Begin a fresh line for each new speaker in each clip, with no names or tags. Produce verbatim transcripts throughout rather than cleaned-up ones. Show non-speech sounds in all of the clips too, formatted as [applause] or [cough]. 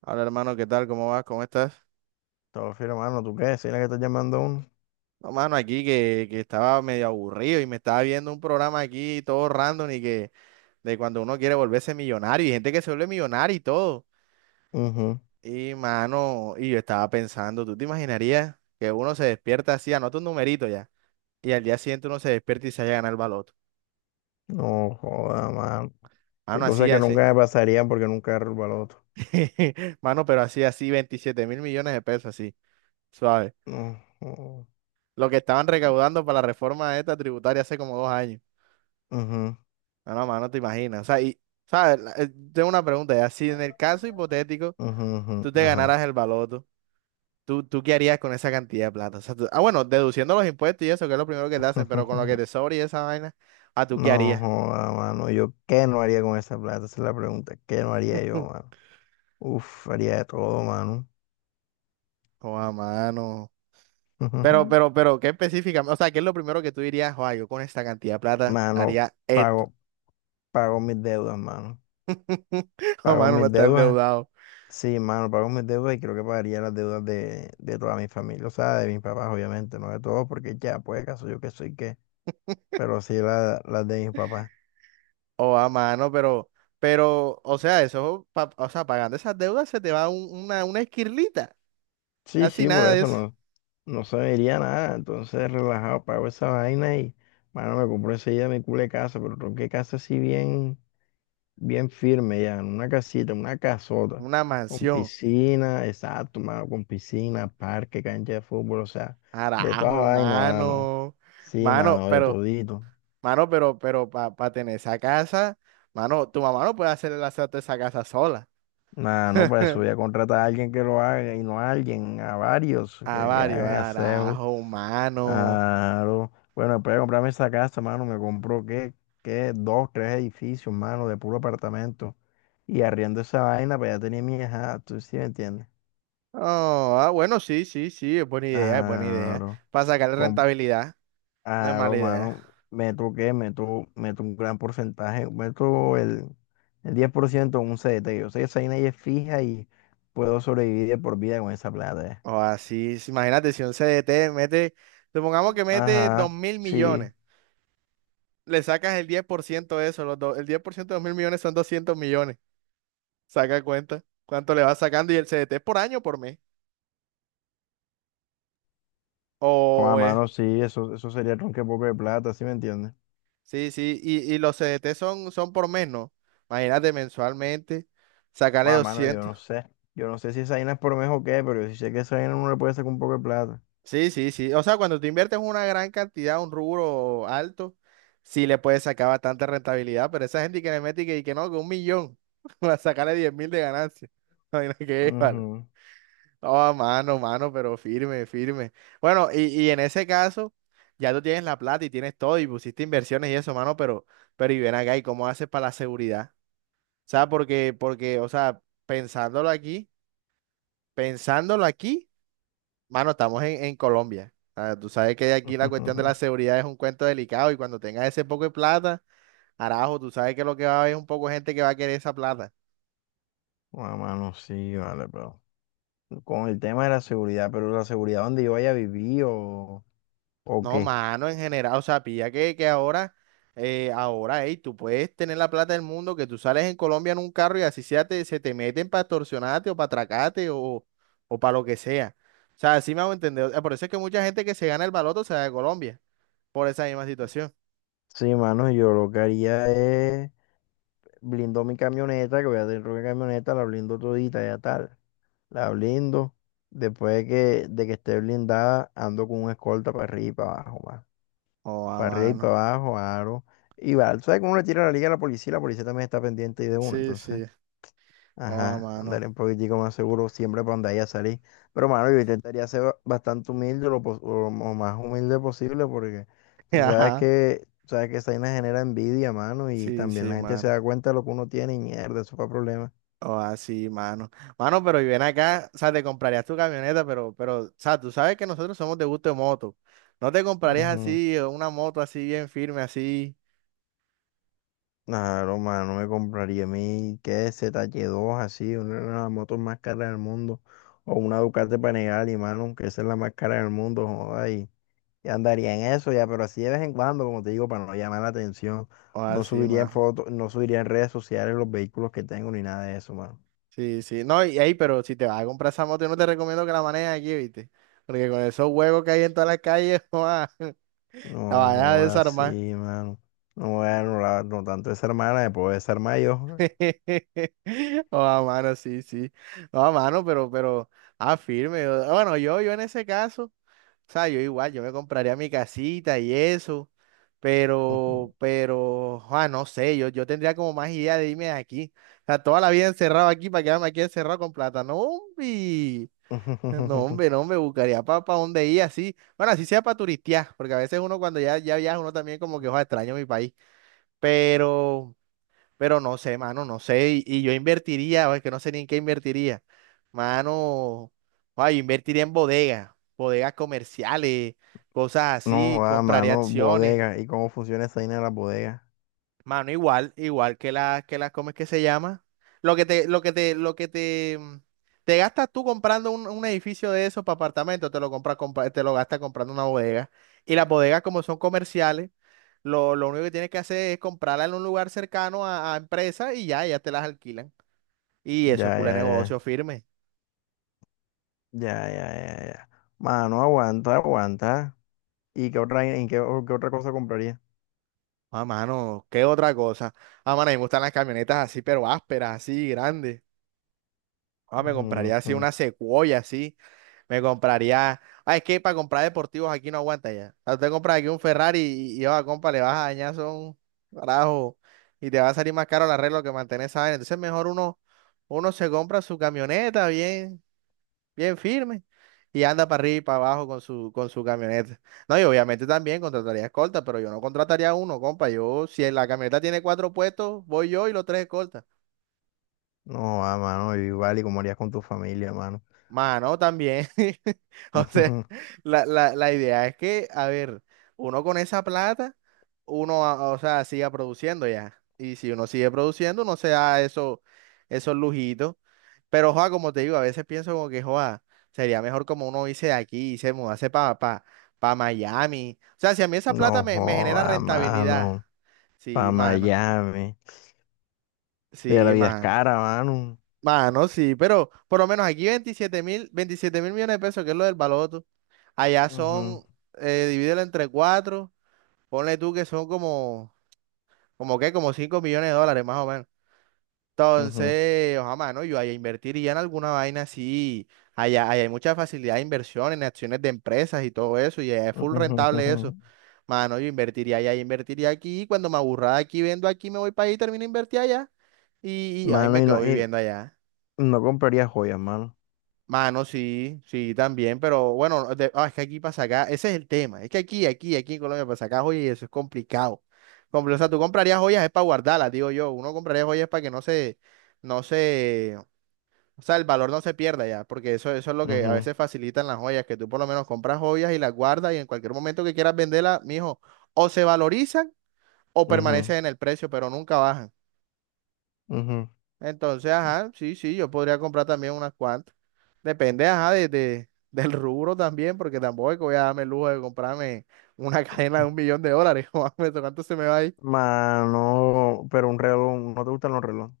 Hola, hermano, ¿qué tal? ¿Cómo vas? ¿Cómo estás?
Todo firme, mano. ¿Tú qué? ¿Sí la que estás llamando a uno?
No, mano, aquí que, que estaba medio aburrido y me estaba viendo un programa aquí todo random y que de cuando uno quiere volverse millonario y gente que se vuelve millonario y todo.
Ujú.
Y mano, y yo estaba pensando, ¿tú te imaginarías que uno se despierta así, anota un numerito ya, y al día siguiente uno se despierta y se haya ganado el baloto?
No joda, mano. Hay
Mano,
cosas
así,
que
así.
nunca me pasarían porque nunca derrubo el baloto.
[laughs] Mano, pero así, así, veintisiete mil millones de pesos, así, suave.
No joda.
Lo que estaban recaudando para la reforma esta tributaria hace como dos años.
Ujú,
No, no, mano, te imaginas. O sea, y ¿sabes? La- eh, Tengo una pregunta ya. Si en el caso hipotético
ujú, ujú,
tú te
ajá.
ganaras el baloto, ¿tú, tú qué harías con esa cantidad de plata? O sea, tú- ah, bueno, deduciendo los impuestos y eso, que es lo primero que te hacen, pero con lo que
[laughs]
te sobra y esa vaina, ¿a tú qué
No
harías?
joda, mano. ¿Yo qué no haría con esa plata? Esa es la pregunta. ¿Qué no haría yo,
[laughs]
mano? Uf, haría de todo, mano.
Joa, mano. Pero,
[laughs]
pero, pero, ¿qué específica? O sea, ¿qué es lo primero que tú dirías? Joa, yo con esta cantidad de plata
Mano,
haría esto.
pago, pago mis deudas, mano.
[laughs] Joa,
Pago
mano, no
mis
está
deudas.
endeudado.
Sí, mano, pago mis deudas y creo que pagaría las deudas de, de toda mi familia, o sea, de mis papás, obviamente, no de todos, porque ya, pues, caso yo que soy qué, pero sí la- las de mis papás.
Joa, mano, pero, pero, o sea, eso, pa- o sea, pagando esas deudas se te va un- una, una esquirlita.
Sí,
Así
sí, por
nada de
eso
eso.
no, no se me iría nada, entonces relajado, pago esa vaina y, mano, me compro enseguida mi culo de casa, pero creo que casa así bien, bien firme ya, en una casita, una casota,
Una
con
mansión.
piscina, exacto, mano, con piscina, parque, cancha de fútbol, o sea, de toda
Carajo,
vaina, mano.
mano.
Sí,
Mano,
mano, de
pero,
todito.
mano, pero, pero, para tener esa casa, mano, tu mamá no puede hacer el asalto de esa casa sola.
Nah, no, pues eso, voy a contratar a alguien que lo haga y no a alguien, a varios
A
que, que
varios,
hagan aseo.
carajo, mano.
Claro. Bueno, después de comprarme esa casa, mano, me compró qué, qué, dos, tres edificios, mano, de puro apartamento. Y arriendo esa vaina, pues ya tenía mi hija, tú sí me entiendes.
Oh, ah, bueno, sí, sí, sí, es buena idea, es buena idea.
Claro.
Para sacarle
Com-
rentabilidad, no es
Claro,
mala idea.
mano, meto qué, meto, meto un gran porcentaje, meto el, el diez por ciento en un C D T. Yo sé que esa vaina ya es fija y puedo sobrevivir de por vida con esa plata. ¿Eh?
O así, sí, imagínate si un C D T mete, supongamos que mete dos
Ajá,
mil
sí.
millones, le sacas el diez por ciento de eso, los do- el diez por ciento de dos mil millones son doscientos millones. Saca cuenta cuánto le vas sacando y el C D T es por año o por mes.
Con a
O, es.
mano, sí, eso, eso sería tronque poco de plata, ¿sí me entiendes?
Sí, sí, y, y los C D T son, son por mes, ¿no? Imagínate mensualmente, sacarle
Con a mano, yo
doscientos.
no sé. Yo no sé si esa vaina es por mes o qué, pero yo sí sé que esa vaina uno le puede sacar un poco de plata.
Sí, sí, sí. O sea, cuando te inviertes una gran cantidad, un rubro alto, sí le puedes sacar bastante rentabilidad, pero esa gente que le mete y que, y que no, que un millón, [laughs] para sacarle diez mil de ganancia. [laughs] Imagina que vale.
Ujú.
No, mano, mano, pero firme, firme. Bueno, y, y en ese caso, ya tú tienes la plata y tienes todo y pusiste inversiones y eso, mano, pero, pero y ven acá, ¿y cómo haces para la seguridad? O sea, porque, porque, o sea, pensándolo aquí, pensándolo aquí, mano, estamos en, en Colombia. Ah, tú sabes que aquí la cuestión de la
[laughs]
seguridad es un cuento delicado y cuando tengas ese poco de plata, arajo, tú sabes que lo que va a haber es un poco de gente que va a querer esa plata.
Con a mano, sí, vale, pero. Con el tema de la seguridad, pero la seguridad donde yo vaya a vivir o, o
No,
qué.
mano, en general, o sea, pilla que, que ahora, eh, ahora, ey, tú puedes tener la plata del mundo, que tú sales en Colombia en un carro y así sea, te, se te meten para extorsionarte o para atracarte o, o para lo que sea. O sea, así me hago entender. O sea, por eso es que mucha gente que se gana el baloto se va de Colombia, por esa misma situación.
Sí, mano, yo lo que haría es blindo mi camioneta, que voy a tener una camioneta, la blindo todita, ya tal. La blindo. Después de que, de que esté blindada, ando con un escolta para arriba y para abajo, más.
Oh, a
Para arriba y
mano.
para abajo, aro. Y va, tú sabes que uno le tira la liga a la policía, la policía también está pendiente y de uno.
Sí,
Entonces,
sí, oh, a
ajá,
mano.
andar un poquitico más seguro siempre para andar y a salir. Pero, mano, yo intentaría ser ba- bastante humilde, lo, pos- o lo más humilde posible, porque
[laughs]
tú sabes
Ajá,
que, tú sabes que esa vaina genera envidia, mano, y
sí,
también
sí,
la gente se
mano.
da cuenta de lo que uno tiene y mierda, eso fue problema.
O así, mano. Mano, pero y ven acá, o sea, te comprarías tu camioneta, pero, pero, o sea, tú sabes que nosotros somos de gusto de moto. No te comprarías
Ujú.
así, eh, una moto así bien firme, así,
Claro, mano, no me compraría a mí, que Z zh dos así, una de las motos más caras del mundo, o una Ducati Panigale, mano, aunque esa es la más cara del mundo, joda, y, y andaría en eso ya, pero así de vez en cuando, como te digo, para no llamar la atención,
o
no
así,
subiría en
mano.
fotos, no subiría en redes sociales los vehículos que tengo, ni nada de eso, mano.
Sí, sí. No, y ahí, pero si te vas a comprar esa moto, yo no te recomiendo que la manejes aquí, ¿viste? Porque con esos huevos que hay en todas las calles, [laughs] joa, la
No,
vayas a
joda, sí,
desarmar.
mano. No, bueno, la- no tanto esa hermana, me puedo desarmar yo.
[laughs] Oh, a mano, sí, sí. No, a mano, pero, pero, ah, firme. Bueno, yo, yo en ese caso, o sea, yo igual, yo me compraría mi casita y eso. Pero, pero, ah, no sé, yo, yo tendría como más idea de irme de aquí. O sea, toda la vida encerrado aquí para quedarme aquí encerrado con plata. No, hombre. No, hombre,
[laughs]
no, me buscaría para dónde ir así. Bueno, así sea para turistear, porque a veces uno cuando ya, ya viaja, uno también como que, ojalá extraño mi país. Pero, pero no sé, mano, no sé. Y, y yo invertiría, o es que no sé ni en qué invertiría. Mano, ay, yo invertiría en bodegas, bodegas comerciales, cosas
No,
así,
va,
compraría
mano,
acciones.
bodega, ¿y cómo funciona esa vaina de la bodega?
Mano, igual, igual que la, que la, ¿cómo es que se llama? Lo que te, lo que te, lo que te, mm, te gastas tú comprando un, un edificio de esos para apartamentos, te lo compras, compa- te lo gastas comprando una bodega. Y las bodegas, como son comerciales, lo, lo único que tienes que hacer es comprarla en un lugar cercano a, a empresas y ya, ya te las alquilan. Y eso
Ya,
es culo de
ya,
negocio
ya,
firme.
ya, ya, ya, ya. Mano, aguanta, aguanta. ¿Y qué otra, en qué, o- qué otra cosa compraría?
Ah, mano, ¿qué otra cosa? Ah, mano, a mí me gustan las camionetas así, pero ásperas, así, grandes. Ah, me compraría así
Ujú.
una Sequoia, así. Me compraría. Ah, es que para comprar deportivos aquí no aguanta ya. O sea, usted compra aquí un Ferrari y, y, oh, compa, le vas a dañar son carajo. Y te va a salir más caro el arreglo que mantener esa vaina. Entonces, mejor uno, uno se compra su camioneta bien, bien firme y anda para arriba y para abajo con su, con su camioneta. No, y obviamente también contrataría escolta, pero yo no contrataría uno, compa. Yo, si la camioneta tiene cuatro puestos, voy yo y los tres escoltas.
No, ah, mano, igual, ¿y cómo harías con tu familia, mano?
Mano, también. [laughs] O sea,
Ujú.
la, la, la idea es que, a ver, uno con esa plata, uno, a- o sea, siga produciendo ya. Y si uno sigue produciendo, uno se da eso, esos lujitos. Pero, joa, como te digo, a veces pienso como que, joa, sería mejor como uno irse de aquí y se mudase para pa, pa pa Miami. O sea, si a mí esa plata
No,
me, me genera
joda,
rentabilidad.
mano,
Sí,
para
mano.
Miami. Pero la
Sí,
vida es
mano.
cara, mano.
Mano, sí, pero por lo menos aquí 27 mil, 27 mil millones de pesos, que es lo del baloto. Allá
Ujú,
son, eh, divídelo entre cuatro, ponle tú que son como, como qué, como cinco millones de dólares más o menos.
ujú,
Entonces, ojalá, mano, yo allá invertiría en alguna vaina así. Allá, allá hay mucha facilidad de inversión en acciones de empresas y todo eso, y allá es full
ujú,
rentable
ujú.
eso. Mano, yo invertiría allá, yo invertiría aquí, y cuando me aburra de aquí, vendo aquí, me voy para allá y termino de invertir allá. Y, y ahí
Mano,
me
y
quedo
no, y
viviendo allá.
no compraría joyas, mano.
Mano, sí, sí, también, pero bueno, de- ah, es que aquí para sacar, ese es el tema, es que aquí, aquí, aquí en Colombia para sacar joyas y eso es complicado. Compl- O sea, tú comprarías joyas es para guardarlas, digo yo, uno compraría joyas para que no se, no se, o sea, el valor no se pierda ya, porque eso, eso es lo que a
Ujú,
veces facilitan las joyas, que tú por lo menos compras joyas y las guardas y en cualquier momento que quieras venderlas, mijo, o se valorizan o
ujú,
permanecen en el precio, pero nunca bajan. Entonces, ajá, sí, sí, yo podría comprar también unas cuantas. Depende, ajá, de, de- [laughs] del rubro también, porque tampoco es que voy a darme el lujo de comprarme una [laughs] cadena de
ujú.
un millón de dólares. [laughs] Joder, maestro, ¿cuánto se me va ahí?
Mano, pero un reloj, ¿no te gustan los relojes?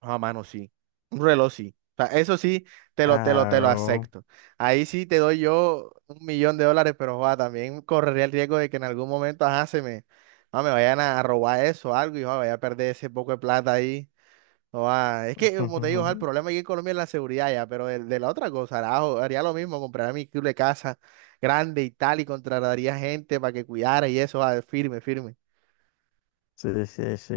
Ah, mano, sí. Un reloj, sí. O sea, eso sí, te lo, te lo, te lo
Claro.
acepto. Ahí sí te doy yo un millón de dólares, pero joda también correría el riesgo de que en algún momento, ajá, se me, ah, me vayan a robar eso o algo y joda vaya a perder ese poco de plata ahí. No, ah, es que, como te digo, ah, el
[laughs]
problema aquí en Colombia es la seguridad ya, pero de, de la otra cosa, hará- haría lo mismo, compraría mi club de casa grande y tal, y contrataría gente para que cuidara y eso, ah, firme, firme.
Sí, sí, sí.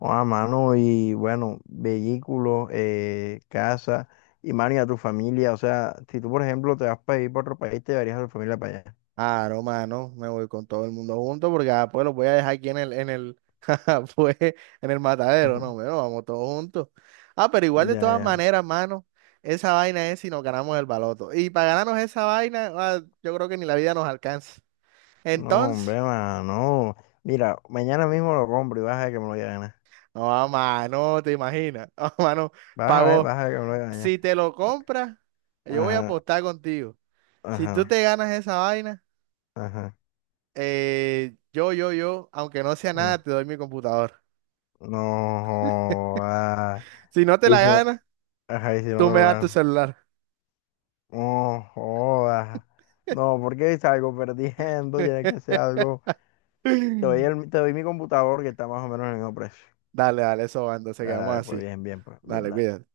A mano, y bueno, vehículos, eh, casa, y mano, y a tu familia. O sea, si tú, por ejemplo, te vas para ir para otro país, te llevarías a tu familia para allá.
Ah, no, mano, me voy con todo el mundo junto porque ah, pues los voy a dejar aquí en el, en el, [laughs] jaja, pues, en el matadero, no,
[laughs]
bueno, vamos todos juntos. Ah, pero igual de
Ya,
todas
ya.
maneras, mano, esa vaina es si nos ganamos el baloto. Y para ganarnos esa vaina, ah, yo creo que ni la vida nos alcanza.
No,
Entonces...
hombre, mano. Mira, mañana mismo lo compro y vas a ver que me lo voy a ganar.
No, a mano, te imaginas. [laughs] No, mano,
Vas a ver,
pagó.
vas a ver que me lo voy a ganar.
Si te lo compras, yo voy a
Ajá,
apostar contigo. Si tú
ajá,
te ganas esa vaina,
ajá.
eh, yo, yo, yo, aunque no sea
Mm.
nada, te doy mi computadora. [laughs]
No, joda.
Si no te
Y
la
si,
ganas,
ajá, y si no
tú
me
me
lo
das tu
gano.
celular.
No jodas. No, porque salgo perdiendo, [laughs] tiene que ser
[laughs]
algo. Te doy, el- te doy mi computador que está más o menos en el mismo precio.
Dale, dale, eso va, entonces
Dale,
quedamos
dale, pues
así.
bien, bien, pues bien,
Dale,
dale.
cuídate.